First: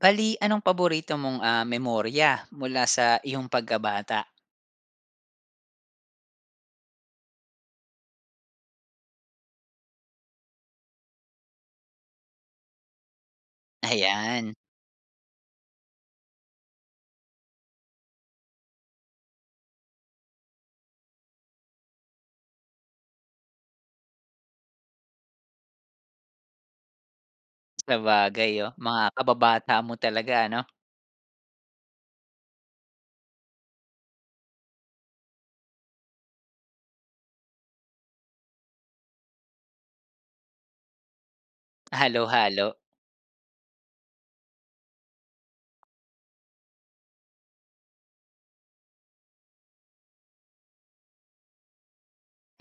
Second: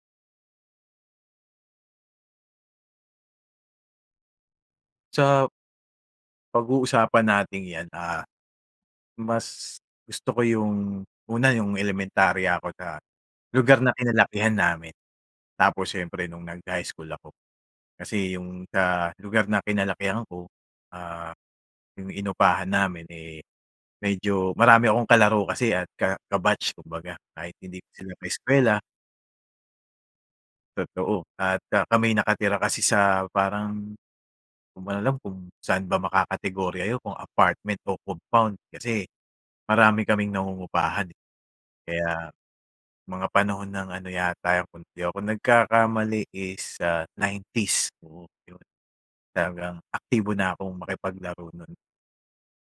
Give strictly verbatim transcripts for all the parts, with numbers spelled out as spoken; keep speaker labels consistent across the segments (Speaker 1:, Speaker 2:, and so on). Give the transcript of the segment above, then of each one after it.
Speaker 1: Bale, anong paborito mong, ah, memorya mula sa iyong pagkabata?
Speaker 2: Sa Pag-uusapan nating 'yan, ah, mas gusto ko 'yong una, 'yong elementarya ako na lugar na kinalakihan
Speaker 1: Ayan.
Speaker 2: namin. Tapos siyempre no'ng nag-high school ako, kasi 'yong sa lugar na kinalakihan ko, ah, 'yong inupahan namin, eh, medyo marami akong kalaro kasi at ka ka-batch kumbaga, kahit hindi ko sila
Speaker 1: Sabagay. O,
Speaker 2: kaeskuwela.
Speaker 1: mga kababata mo talaga, ano?
Speaker 2: Totoo at ah, kami'y nakatira kasi sa parang, di ko nga alam kung saan ba makakategorya 'yun kung apartment o compound. Kasi marami kaming nangungupahan, kaya
Speaker 1: Halo-halo.
Speaker 2: mga panahon ng ano yata 'yun, kung 'di ako nagkakamali, is sa nineties, oo, 'yon. Talagang aktibo na akong makipaglaro no'n.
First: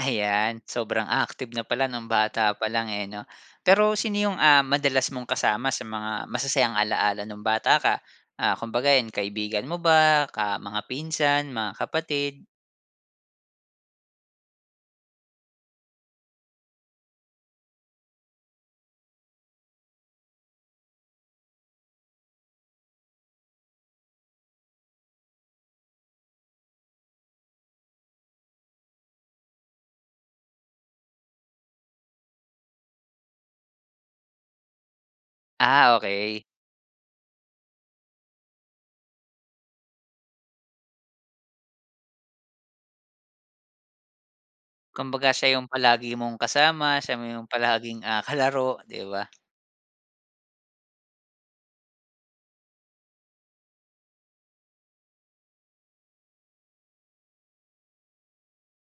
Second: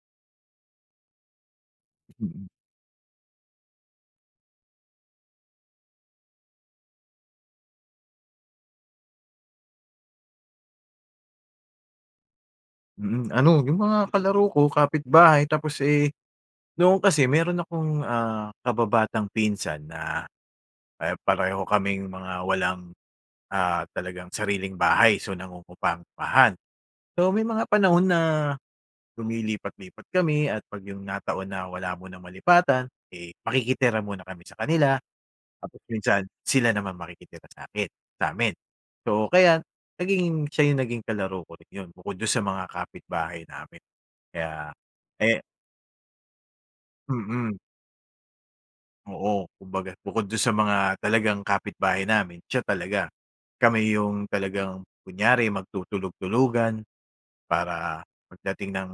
Speaker 1: Ayan, sobrang active na pala no'ng
Speaker 2: Mm.
Speaker 1: bata palang, eh, 'no? Pero sino 'yung, ah, madalas mong kasama sa mga masasayang alaala no'ng bata ka, ah, kumbaga, 'yan, kaibigan mo ba, ka mga pinsan, mga kapatid?
Speaker 2: Mm, ano yung mga kalaro ko kapitbahay tapos, eh noon kasi meron akong, ah, kababatang pinsan na, eh, pareho kaming mga walang, ah, talagang sariling bahay. So, nangungupampahan. So, may mga panahon na lumilipat-lipat kami at pag yung nataon na wala munang malipatan, eh, makikitira muna kami sa kanila. Tapos
Speaker 1: Ah,
Speaker 2: minsan
Speaker 1: okey.
Speaker 2: sila naman makikitira sa'kin sa'min. So, kaya nagiging siya yung naging kalaro ko rin 'yon bukod dun sa mga kapitbahay namin. Kaya,
Speaker 1: Kumbaga
Speaker 2: eh
Speaker 1: siya yung palagi mong kasama, siya mo yung
Speaker 2: Mm.
Speaker 1: palaging, ah, kalaro, 'di ba?
Speaker 2: Oo, kumbaga bukod do'n sa mga talagang kapitbahay namin, siya talaga. Kami 'yong talagang kunyari magtutulog-tulugan para pagdating ng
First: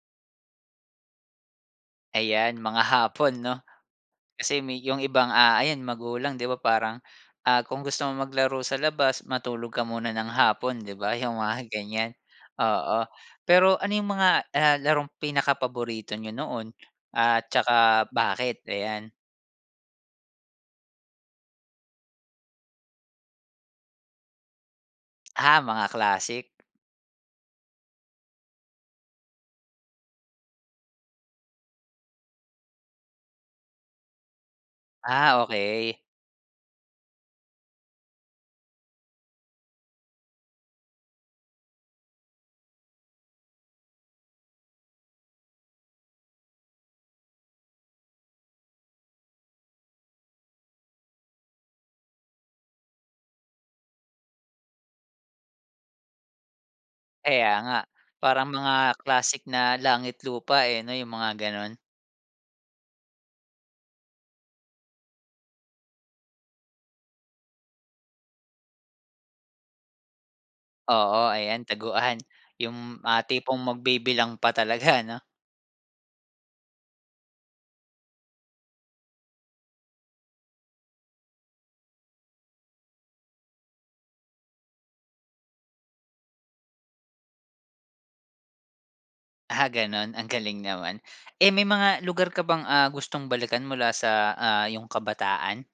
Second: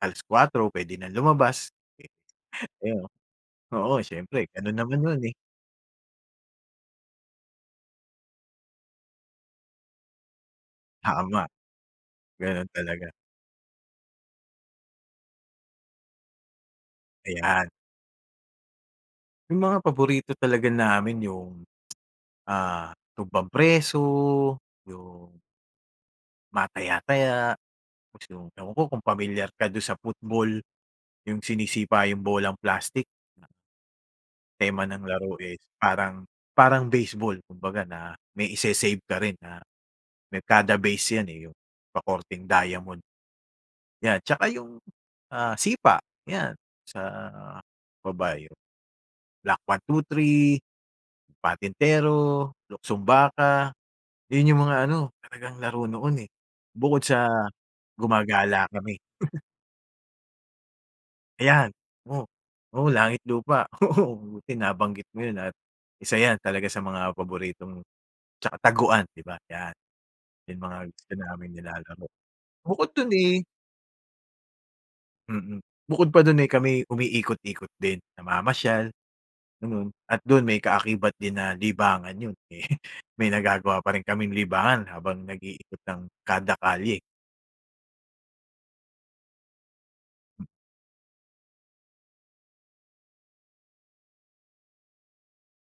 Speaker 2: alas kuwatro puwede nang lumabas,
Speaker 1: Ayan mga
Speaker 2: ayun.
Speaker 1: hapon, 'no?
Speaker 2: Oo, siyempre
Speaker 1: Kasi
Speaker 2: ganon
Speaker 1: med
Speaker 2: naman
Speaker 1: 'yong
Speaker 2: noon,
Speaker 1: ibang,
Speaker 2: eh.
Speaker 1: ah, ayan magulang, 'di ba, parang, ah, kung gusto mong maglaro sa labas, matulog ka muna ng hapon, 'di ba? 'Yong
Speaker 2: Tama,
Speaker 1: mga ganyan,
Speaker 2: ganun
Speaker 1: oo.
Speaker 2: talaga.
Speaker 1: Pero ano 'yong mga, ah, larong pinakapaborito niyo noon at
Speaker 2: Ayan.
Speaker 1: saka bakit? Ayan.
Speaker 2: Yung mga paborito talaga namin yung, ah, tumbang-preso, yung
Speaker 1: Ah, mga classic.
Speaker 2: Mga taya-taya, tapos yung, ewan ko kung pamilyar ka do'n sa football, yung sinisipa yung bolang plastic na tema ng laro,
Speaker 1: Ah,
Speaker 2: eh,
Speaker 1: okey.
Speaker 2: parang parang baseball kumbaga na may ise-save ka rin na may kada base 'yan, eh, yung pakorteng diamond. 'Yan. Tsaka yung, ah, sipa, 'yan, sa o ba yun, block one, two, three, patintero, luksong-baka. Yun yung mga ano, talagang laro noon, eh. Bukod sa
Speaker 1: Kaya nga. Parang
Speaker 2: gumagala kami.
Speaker 1: mga classic na langit-lupa eh, 'no? 'Yong mga
Speaker 2: Ayan.
Speaker 1: ganun.
Speaker 2: Oo. Oo, langit-lupa. Oo, buti nabanggit mo yun at isa 'yan talaga sa mga paboritong tsaka taguan, 'di ba? Yan. Yung mga gusto
Speaker 1: Oo,
Speaker 2: naming
Speaker 1: ayan,
Speaker 2: nilalaro.
Speaker 1: taguan.
Speaker 2: Bukod
Speaker 1: Yung
Speaker 2: do'n,
Speaker 1: mga
Speaker 2: eh
Speaker 1: tipong magbibilang pa talaga, 'no?
Speaker 2: Mm. Bukod pa do'n ay kami'y umiikot-ikot din. Namamasyal, ganun, at do'n may kaakibat din na libangan 'yon. May may nagagawa pa rin kaming libangan habang nag-iikot ng kada kalye.
Speaker 1: Ah, gano'n ang
Speaker 2: Hmm.
Speaker 1: galing naman. Eh, may mga lugar ka bang, ah, gustong balikan mula sa, ah, 'yong kabataan?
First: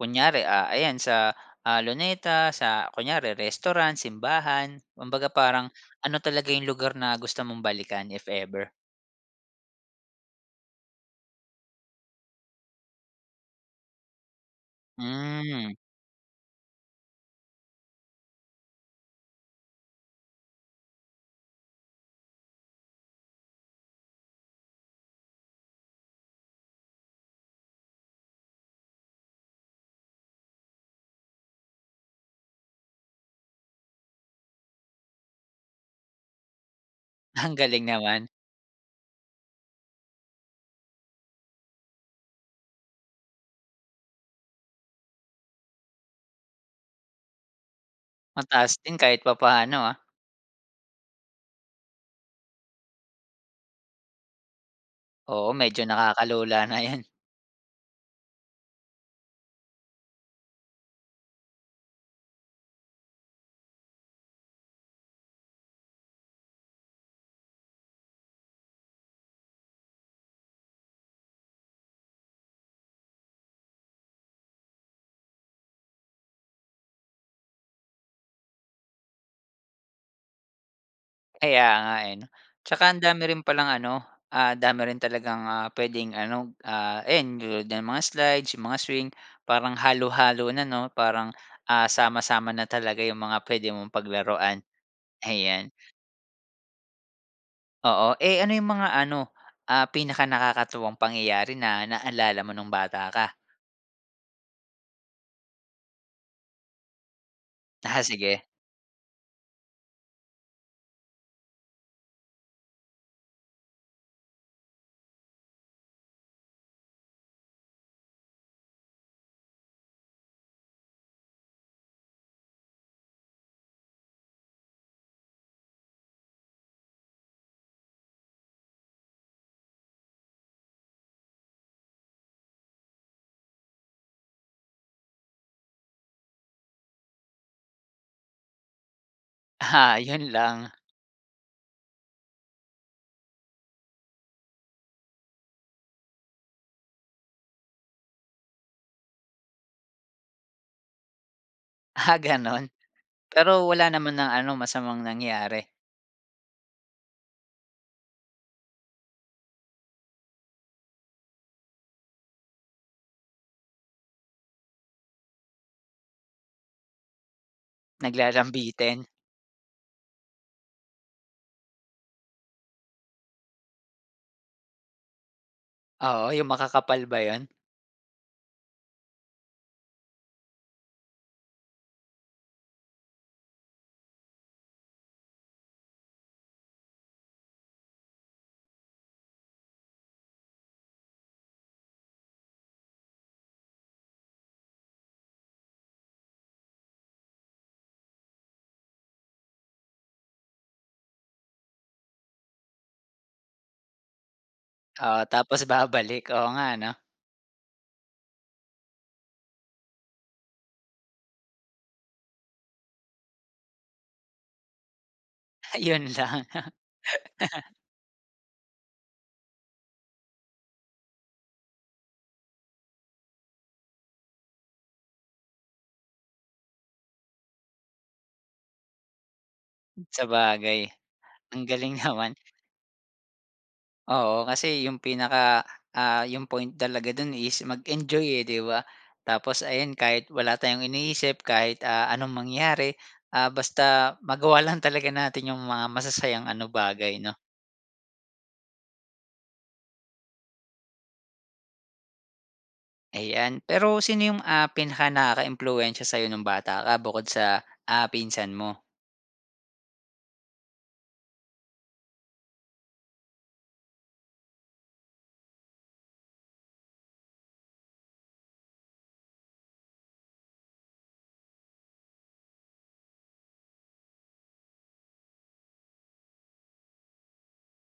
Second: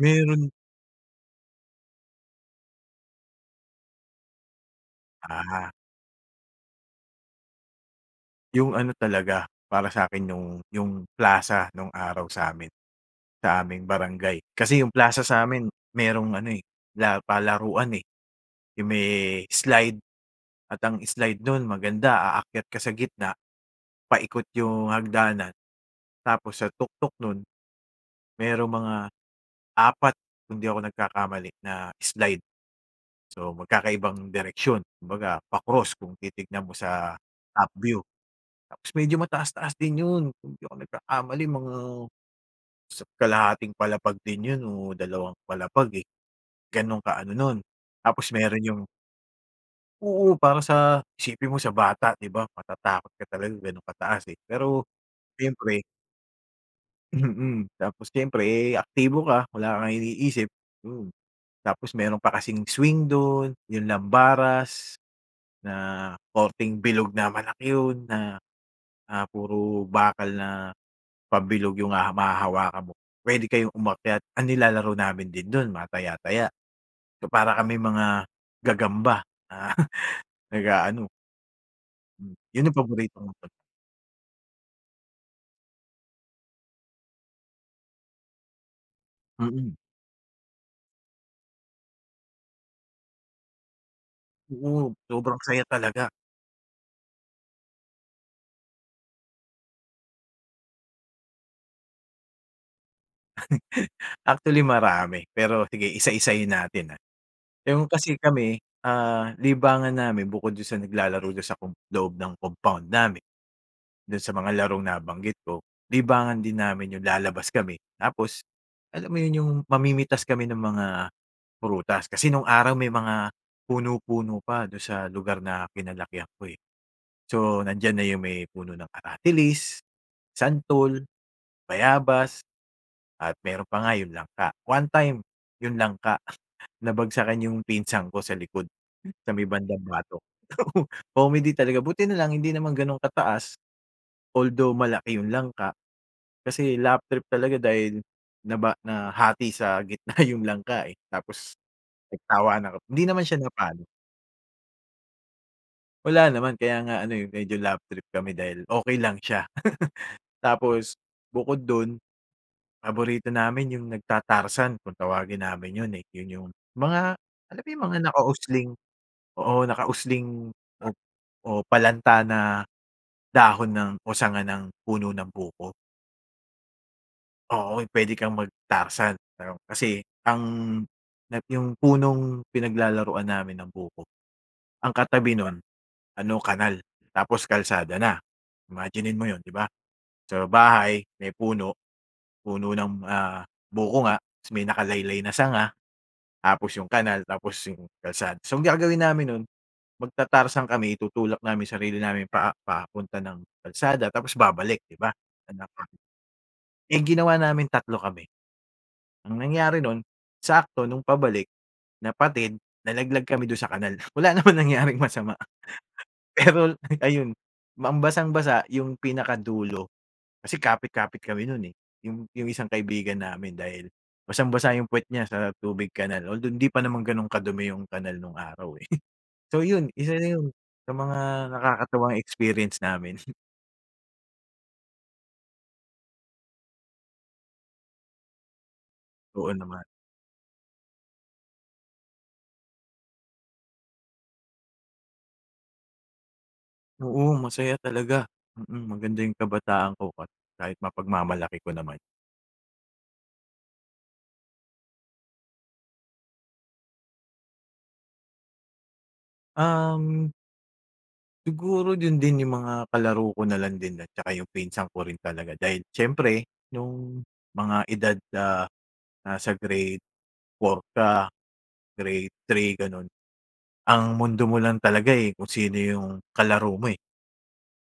Speaker 1: Kunyari, ah, ayan sa, ah, Luneta, sa kunyari restaurant, simbahan, kumbaga parang
Speaker 2: Ah.
Speaker 1: ano talaga yung lugar na gusto mong balikan, if ever?
Speaker 2: Yung ano talaga, para sa'kin yung yung plaza nong araw sa'min, sa aming barangay. Kasi yung Plaza sa'min
Speaker 1: Hmm.
Speaker 2: mayroong ano, eh, la palaruan, eh, yung may slide at ang slide nun maganda aakyat ka sa gitna, paikot yung hagdanan tapos sa tuktok nun, mayroong mga apat kung di ako nagkakamali na slide. So, magkakaibang direksyon kumbaga pa-cross kung titingnan mo sa
Speaker 1: Ang galing
Speaker 2: upview.
Speaker 1: naman.
Speaker 2: Tapos medyo mataas-taas din 'yon, kung di ako nagkakamali mga isa't kalahating palapag din 'yon o dalawang palapag, eh, ganon ka-ano nun, tapos meron
Speaker 1: Mataas
Speaker 2: yung
Speaker 1: din kahit papaano, ah.
Speaker 2: Oo, para sa isipin mo sa bata, 'di ba, matatakot ka talaga gano'n kataas, eh, pero
Speaker 1: Oo,
Speaker 2: syempre
Speaker 1: medyo nakakalula na 'yan.
Speaker 2: Mm. Tapos siyempre, eh, aktibo ka wala kang iniisip, mm. Tapos meron pa kasing swing do'n yung lambaras na korteng bilog na malaki 'yon na, ah, puro bakal na pabilog yung haha mahahawakan mo. Pwede kayong umakyat, ang nilalaro namin din do'n mataya-taya. So, para kaming mga gagamba na nag-aano.
Speaker 1: Kaya nga, eh, 'no?
Speaker 2: Hmm, 'yon ang
Speaker 1: Tsaka ang dami
Speaker 2: paboritong
Speaker 1: rin palang ano, ah, dami rin talagang, ah, puwedeng ano, ah, ayan tulad nga ng mga slides, yung mga swing
Speaker 2: Mm.
Speaker 1: parang halo-halo na, 'no, parang, ah, sama-sama na talaga yung mga puwede mong paglaruan.
Speaker 2: Oo. Sobrang saya
Speaker 1: Ayan.
Speaker 2: talaga.
Speaker 1: Oo, eh, ano yung mga ano, ah, pinakanakakatuwang pangyayari na naalala mo nung bata ka?
Speaker 2: Actually marami pero sige isa isahin natin, ah. Yung
Speaker 1: Ah,
Speaker 2: kasi
Speaker 1: sige.
Speaker 2: kami, ah, libangan namin bukod dun sa naglalaro doon sa com loob ng compound namin, do'n sa mga larong nabanggit ko libangan din namin 'yong lalabas kami tapos alam mo 'yon 'yong mamimitas kami ng mga prutas. Kasi nung araw, may mga puno, puno pa do'n sa lugar na kinalakihan ko, eh. So, nandiyan na 'yong may puno ng aratilis, santol, bayabas at meron pa nga yung langka. One time, yung langka nabagsakan yung pinsan ko sa likod sa may bandang
Speaker 1: Aha,
Speaker 2: batok,
Speaker 1: 'yon lang.
Speaker 2: comedy talaga, buti na lang hindi naman ganun kataas. Although malaki yung langka, kasi laugh trip talaga dahil naba nahati sa gitna yung langka, eh, tapos
Speaker 1: Ah, gano'n?
Speaker 2: nagtawanan kami. Hindi naman siya
Speaker 1: Pero
Speaker 2: napano.
Speaker 1: wala naman ng ano, masamang nangyari?
Speaker 2: Wala naman, kaya nga ano yung medyo laugh trip kami dahil okey lang siya. Tapos bukod dun, paborito namin yung nagtatarzan kung tawagin namin yun, eh, yun yung mga alam yung mga nakausling,
Speaker 1: Naglalambitin.
Speaker 2: oo nakausling o palanta na dahon ng, o sanga ng puno ng buko.
Speaker 1: Oo, 'yong makakapal ba 'yon?
Speaker 2: Oo, puwede kang magtarzan pero kasi ang yung punong pinaglalaruan namin ng buko, ang katabi nun ano kanal tapos kalsada na, imaginin mo 'yon, 'di ba? Sa bahay may puno, puno ng, ah, buko nga tapos may nakalaylay na sanga tapos 'yong kanal tapos 'yong kalsada. So, gagawin namin no'n magtatarsan kami itutulak namin sarili namin paa paa papunta ng kalsada tapos babalik, 'di ba.
Speaker 1: Oo, tapos babalik, oo nga ano.
Speaker 2: Eh, ginawa namin, tatlo kami ang nangyari nun sakto nung pabalik, napatid, nalaglag kami dun sa kanal, wala naman nangyaring masama.
Speaker 1: Ayon lang.
Speaker 2: Pero ayun, ang basang-basa yung pinakadulo kasi kapit kapit kami nun, eh, yung yung isang kaibigan namin dahil basang-basa yung pwet niya sa tubig kanal although hindi pa naman ganun kadumi yung kanal nung araw, eh. So, yun isa na yun
Speaker 1: Sabagay,
Speaker 2: sa mga
Speaker 1: ang galing
Speaker 2: nakakatawang
Speaker 1: naman.
Speaker 2: experience namin.
Speaker 1: Oo, kasi 'yung pinaka ah, 'yung point talaga do'n is mag-enjoy, eh, 'di ba?
Speaker 2: Oo,
Speaker 1: Tapos
Speaker 2: naman.
Speaker 1: ayan, kahit wala tayong iniisip, kahit, ah, anong mangyari, ah, basta magawa lang talaga natin 'yung mga masasayang ano bagay,
Speaker 2: Oo,
Speaker 1: 'no.
Speaker 2: masaya talaga. Mm, maganda 'yung kabataan ko, ka kahit mapagmamalaki ko naman.
Speaker 1: Eh, 'yan. Pero sino 'yung, ah, pinakanakakaimpluwensya sa'yo no'ng bata ka bukod sa, ah, pinsan mo?
Speaker 2: Um Siguro, do'n din 'yung mga kalaro ko na lang din tsaka 'yung pinsan ko rin talaga. Dahil siyempre, no'ng mga edad, ah, nasa Grade four ka, Grade three, gano'n, ang mundo mo lang talaga, eh, kung sino 'yung kalaro mo, eh.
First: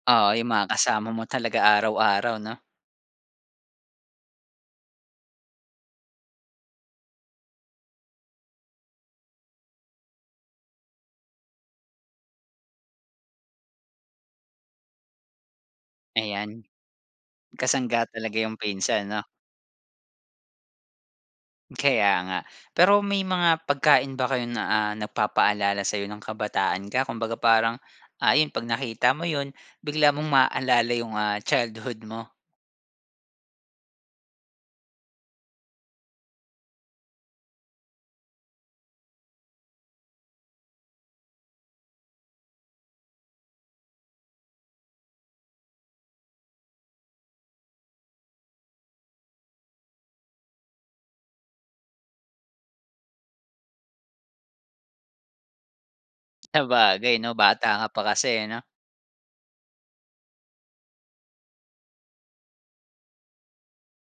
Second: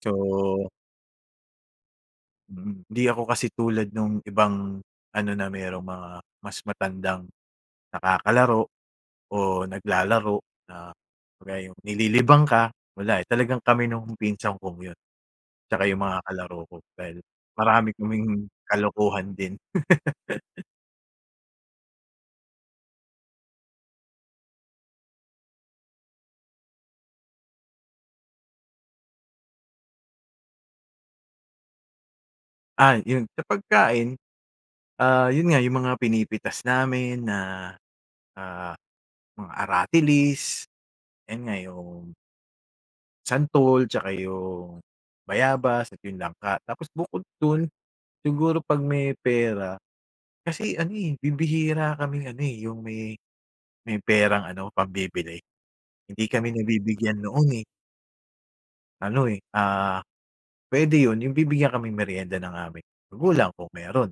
Speaker 2: So
Speaker 1: Oo, 'yung mga kasama mo talaga araw-araw, 'no.
Speaker 2: Mm. 'Di ako kasi tulad nung ibang ano, na merong mga mas matandang nakakalaro o naglalaro na kagaya 'yung nililibang ka, wala, eh, talagang kami nung pinsan kong 'yun, tsaka yung mga kalaro
Speaker 1: Ayan.
Speaker 2: ko dahil marami
Speaker 1: Kasangga talaga
Speaker 2: kaming
Speaker 1: 'yung pinsan, 'no?
Speaker 2: kalokohan din.
Speaker 1: Kaya nga. Pero may mga pagkain ba kayo na, ah, nagpapaalala sa'yo ng kabataan ka? Kumbaga, parang, ah, yun 'pag nakita mo yun, bigla mong maalala yung, ah, childhood mo?
Speaker 2: Ah, yun sa pagkain, ah, yun nga yung mga pinipitas namin na, ah, mga aratilis. 'Yan nga, yung santol, tsaka yung bayabas, at 'yong langka. Tapos bukod dun siguro 'pag may pera kasi, ano, eh, bibihira kaming, ano, eh, yung may may perang ano, pambibili. Hindi kami nabibigyan
Speaker 1: Sabagay, 'no,
Speaker 2: noon, eh.
Speaker 1: bata ka pa kasi, ano?
Speaker 2: Ano, eh, ah, puwede yun, yung bibigyan kaming merienda ng aming magulang kung meron.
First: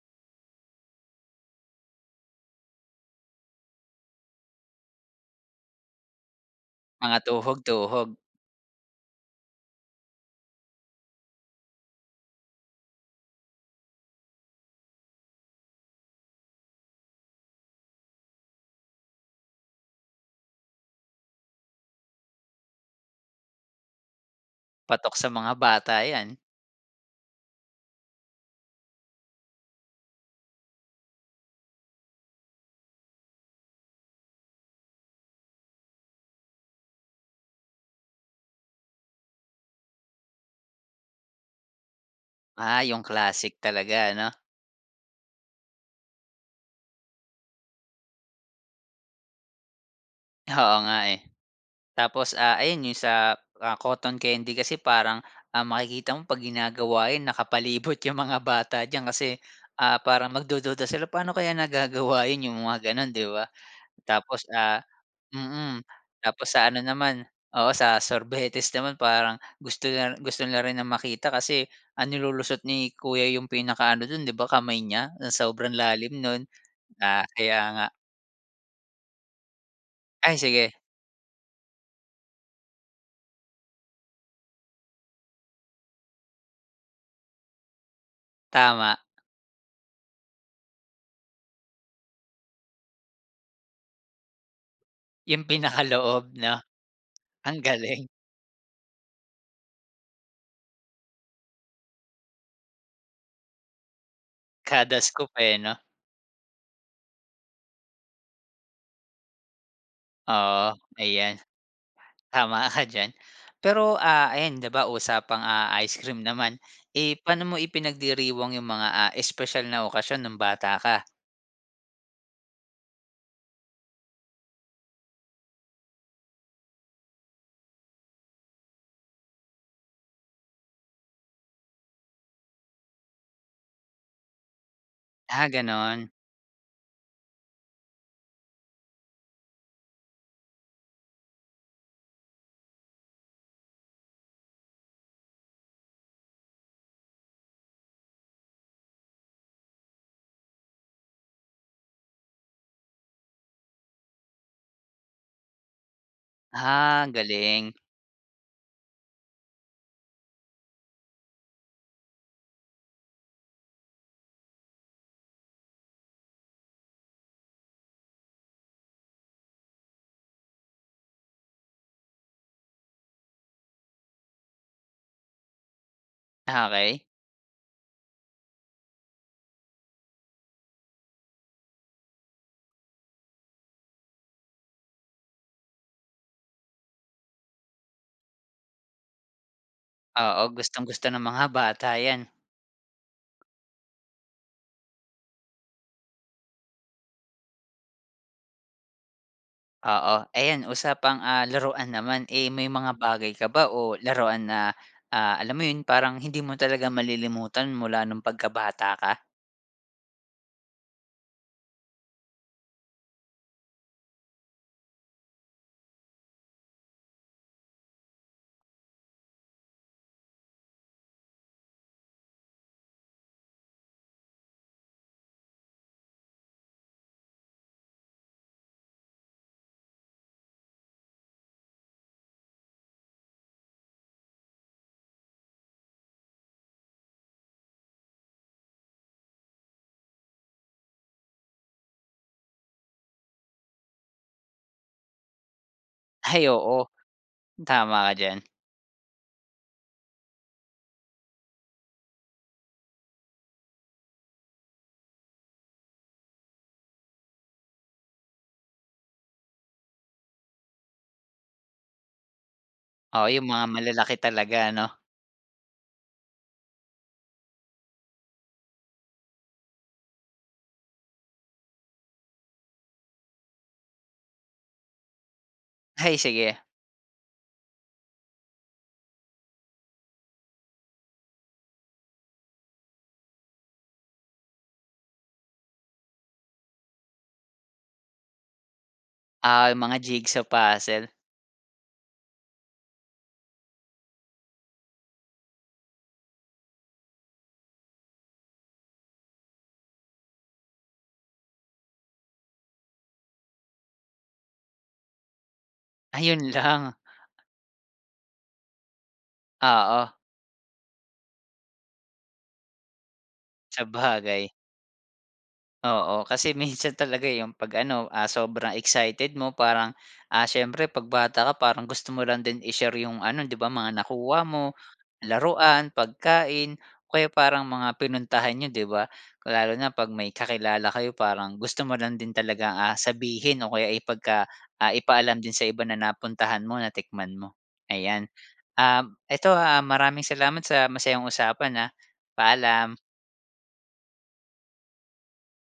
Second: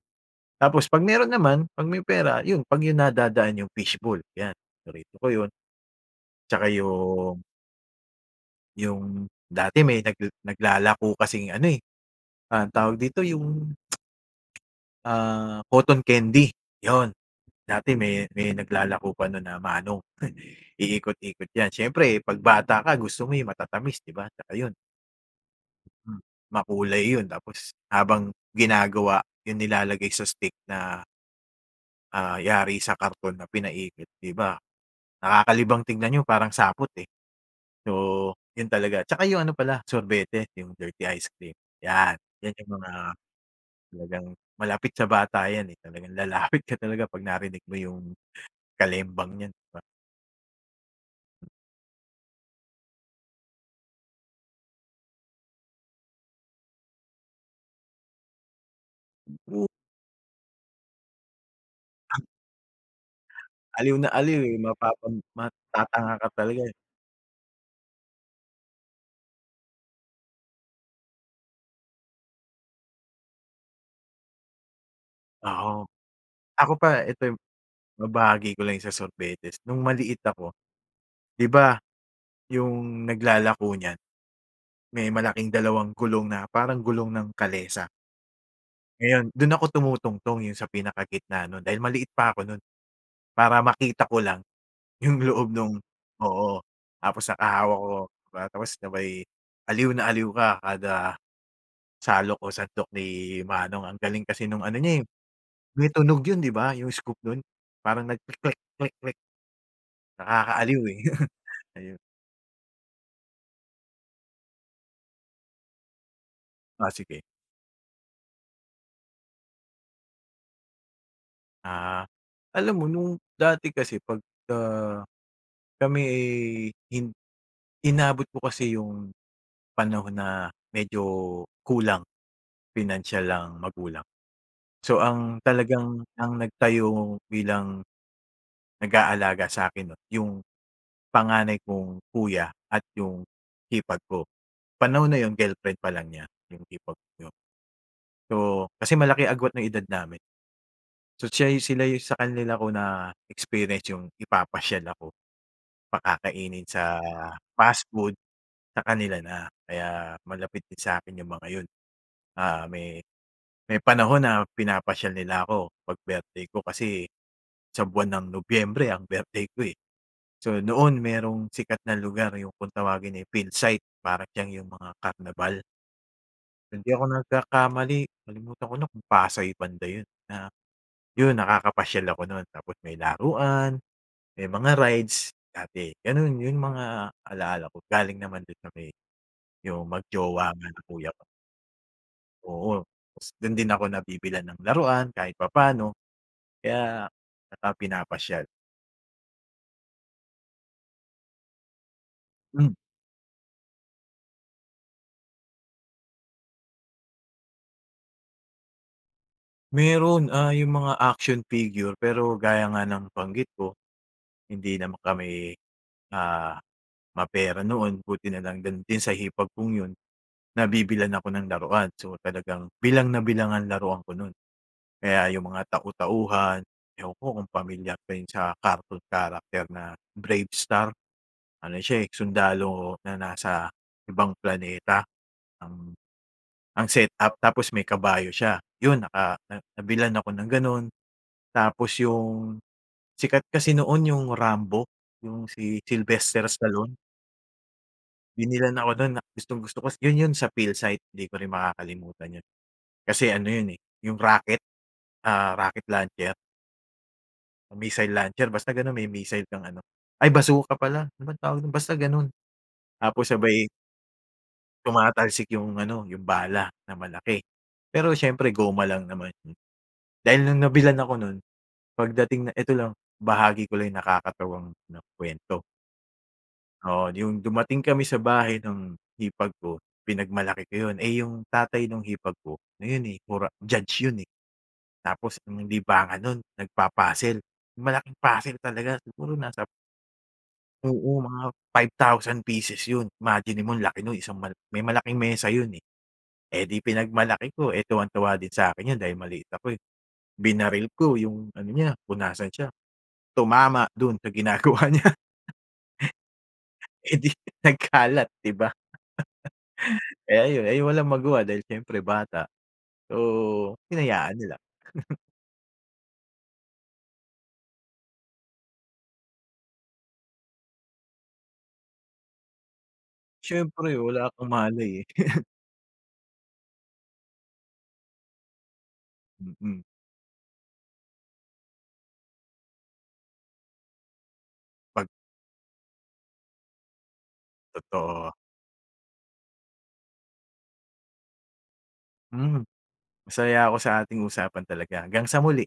Speaker 2: Tapos 'pag meron naman, 'pag may pera, 'yon, 'pag yung nadadaan yung fish ball 'yan, paborito ko yun. Tsaka
Speaker 1: Mga
Speaker 2: yung
Speaker 1: tuhog-tuhog.
Speaker 2: yung dati, may nagle naglalako kasing ano, eh, ah, tawag dito, yung ah, cotton candy, 'yon. Dati may may naglalako pa nun na Manong. Heh. Iikot-ikot 'yan, siyempre 'pag bata ka gusto mo yung matatamis, 'di ba, tsaka yun.
Speaker 1: Patok sa mga bata
Speaker 2: Mm,
Speaker 1: 'yan.
Speaker 2: makulay yun tapos habang ginagawa yun nilalagay sa stick na Ah, yari sa karton na pinaikot 'di ba? Nakakalibang tignan 'yon parang sapot, eh. So, 'yon talaga, 'tsaka yung ano pala sorbete, yung dirty ice cream. 'Yan, 'yan yung
Speaker 1: Ah,
Speaker 2: mga,
Speaker 1: yung classic talaga
Speaker 2: talagang
Speaker 1: 'no?
Speaker 2: malapit sa bata 'yan, eh, talagang lalapit ka talaga pag narinig mo yung kalembang niyan, 'di ba?
Speaker 1: Oo nga, eh. Tapos, ah, ayon 'yong sa, ah, cotton candy kasi parang, ah, makikita mo 'pag ginagawa 'yon nakapalibot 'yong mga bata diyan
Speaker 2: Hmm,
Speaker 1: kasi,
Speaker 2: o
Speaker 1: ah, parang magdududa sila. Paano kaya nagagawa yon 'yong mga gano'n, 'di ba?
Speaker 2: Aliw na aliw,
Speaker 1: Tapos
Speaker 2: eh, 'no?
Speaker 1: ah,
Speaker 2: Parang
Speaker 1: mm,
Speaker 2: matatanga ka
Speaker 1: tapos
Speaker 2: talaga,
Speaker 1: sa
Speaker 2: eh.
Speaker 1: ano naman, oo sa sorbetes naman parang gusto na ri gusto na rin na makita kasi ang nilulusot ni kuya 'yong pinakaano do'n 'di ba kamay niya, na sobrang
Speaker 2: Oo.
Speaker 1: lalim no'n.
Speaker 2: Ako pa, ito
Speaker 1: Ah,
Speaker 2: yung
Speaker 1: kaya nga.
Speaker 2: mabahagi ko lang yung sa sorbetes. No'ng maliit
Speaker 1: Ay,
Speaker 2: ako,
Speaker 1: sige.
Speaker 2: 'di ba, yung naglalako niyan, may malaking dalawang gulong na parang gulong ng kalesa
Speaker 1: Tama.
Speaker 2: ngayon, do'n ako tumutungtong, eh, yung sa pinakagitna no'n, dahil maliit pa ako no'n para makita ko lang, yung
Speaker 1: Yung
Speaker 2: loob no'ng
Speaker 1: pinakaloob
Speaker 2: oo,
Speaker 1: 'no?
Speaker 2: tapos
Speaker 1: Ang
Speaker 2: nakahawak ako,
Speaker 1: galing.
Speaker 2: 'di ba, tapos sabay, aliw na aliw ka kada, salok o sandok ni manong. Ang galing kasi no'ng ano
Speaker 1: Kada
Speaker 2: niya, eh,
Speaker 1: scoop, eh, 'no?
Speaker 2: may tunog 'yon 'di ba? Yung scoop no'n. Parang nagkeklek klek klek,
Speaker 1: Oo.
Speaker 2: nakakaaliw eh.
Speaker 1: Ayan,
Speaker 2: Ayun.
Speaker 1: tama ka diyan. Pero, ah, ayan 'di ba usapang, ah, ice cream naman,
Speaker 2: Ah,
Speaker 1: eh,
Speaker 2: sige.
Speaker 1: pa'no mo ipinagdiriwang yung mga, ah, espesyal na okasyon no'ng bata ka?
Speaker 2: Ah, alam mo nung dati kasi pagka, kami eh hin inabot ko kasi 'yung, panahon na medyo kulang pinansiyal ang magulang. So ang
Speaker 1: Ah
Speaker 2: talagang
Speaker 1: ganon.
Speaker 2: ang nagtayo bilang, nag-aalaga sa'kin 'no yung, panganay kong kuya at yung hipag ko. Panahon na yun girlfriend pa lang niya yung hipag ko. So, kasi malaki agwat ng edad namin. So siya yu sila 'yung sa kanila ko na-experience 'yung ipapasyal ako, pakakainin sa
Speaker 1: Ah galing.
Speaker 2: fast food, sa kanila na kaya malapit din sa akin yung mga yun. Ah may may panahon na pinapasyal nila ako pag birthday ko kasi, sa buwan ng Nobyembre ang birthday ko eh. So noon merong sikat na lugar 'yung kung tawagin ay Philsite para siyang 'yong mga karnabal. Kung di
Speaker 1: Okey.
Speaker 2: ako nagkakamali, nalimutan ko na kung Pasay banda yun na, yun nakakapasyal ako no'n tapos may laruan, may mga rides, dati. Ganun yun mga alala ko galing naman dun sa may 'yung
Speaker 1: Oo,
Speaker 2: mag-jowa nga na
Speaker 1: gustong-gusto
Speaker 2: kuya
Speaker 1: ng
Speaker 2: ko.
Speaker 1: mga bata 'yan.
Speaker 2: Oo, tas dun din ako nabibilhan ng laruan kahit papaano, kaya tsaka pinapasyal.
Speaker 1: Oo, ayan usapang ah, laruan naman. Eh, may
Speaker 2: Hmm.
Speaker 1: mga bagay ka ba o laruan na ah, alam mo 'yon, parang hindi mo talaga malilimutan mula no'ng pagkabata ka?
Speaker 2: Meron. Ah, 'yung mga action figure, pero gaya nga ng nabanggit ko, hindi naman kami, ah, mapera noon. Buti na lang din sa hipag kung 'yun, nabibilhan ako ng laruan. So talagang bilang na bilang ang laruan ko, no'n. Kaya 'yung mga tau-tauhan, ewan ko kung pamilyar ka yung sa cartoon character na Bravestar? Ano siya eh, sundalo na nasa ibang planeta, ang ang setup, tapos may kabayo siya. 'Yun naka na nabilhan ako ng gano'n, tapos 'yung sikat kasi noon 'yung Rambo, 'yung si Sylvester
Speaker 1: Ay, oo.
Speaker 2: Stallone.
Speaker 1: Tama ka diyan.
Speaker 2: Binilhan ako no'n, na gustong-gusto ko. 'Yun, 'yun sa Philsite, 'di ko rin makakalimutan 'yun. Kasi ano 'yun, eh, 'yung rocket ah, rocket launcher. Missile launcher, basta gano'n. May missile kang ano, ay, basuka pala, ano bang tawag do'n, basta ganon. Tapos
Speaker 1: Oo, 'yong mga
Speaker 2: sabay
Speaker 1: malalaki talaga, 'no?
Speaker 2: tumatalsik 'yung ano, yung bala na malaki, pero siyempre goma lang naman. Dahil no'ng nabilhan ako no'n, pagdating na ito lang, bahagi ko lang nakakatawang 'no, kuwento.
Speaker 1: Ay, sige.
Speaker 2: Oo. 'Yong dumating kami sa bahay nung hipag ko, pinagmalaki ko 'yon. Eh, 'yong tatay no'ng hipag ko, ngayon, eh, pora judge 'yon, eh. Tapos, ang libangan no'n nagpa-puzzle, 'yong malaking puzzle talaga siguro nasa
Speaker 1: Ah, 'yong mga jigsaw puzzle.
Speaker 2: Oo, mga five thousand pieces 'yon, imaginin mo ang laki no'n, isang mal may malaking mesa 'yon, eh. Eh, 'di pinagmalaki ko tuwang-tuwa din sa akin 'yon dahil maliit ako, eh, binaril ko 'yong ano niya kung nasaan siya, tumama do'n sa ginagawa niya.
Speaker 1: Ayun lang.
Speaker 2: Eh, 'di nagkalat, 'di ba?
Speaker 1: Oo.
Speaker 2: Eh, ayun, ay walang magawa dahil siyempre bata, so, hinayaan
Speaker 1: Sabagay.
Speaker 2: nila.
Speaker 1: Oo. Kasi minsan talaga, eh, 'yong pag, ano, ah, sobrang excited mo parang, ah, siyempre 'pag bata ka parang gusto mo lang din i-share 'yong ano, 'di ba,
Speaker 2: Siyempre
Speaker 1: mga
Speaker 2: wala
Speaker 1: nakuha
Speaker 2: kang
Speaker 1: mo,
Speaker 2: malay, eh.
Speaker 1: laruan, pagkain, o kaya parang mga pinuntahan n'yo, 'di ba. Kung lalo
Speaker 2: Mm.
Speaker 1: na 'pag may kakilala kayo parang gusto mo lang din talagang, ah, sabihin o kaya ipagka ah,
Speaker 2: Pag
Speaker 1: ipaalam din sa iba na napuntahan mo, natikman mo. Ayan,
Speaker 2: Totoo.
Speaker 1: um, ito ha, maraming salamat sa masayang usapan, ah.
Speaker 2: Mhm.
Speaker 1: Paalam.
Speaker 2: Masaya ako sa ating usapan talaga. Hanggang sa muli.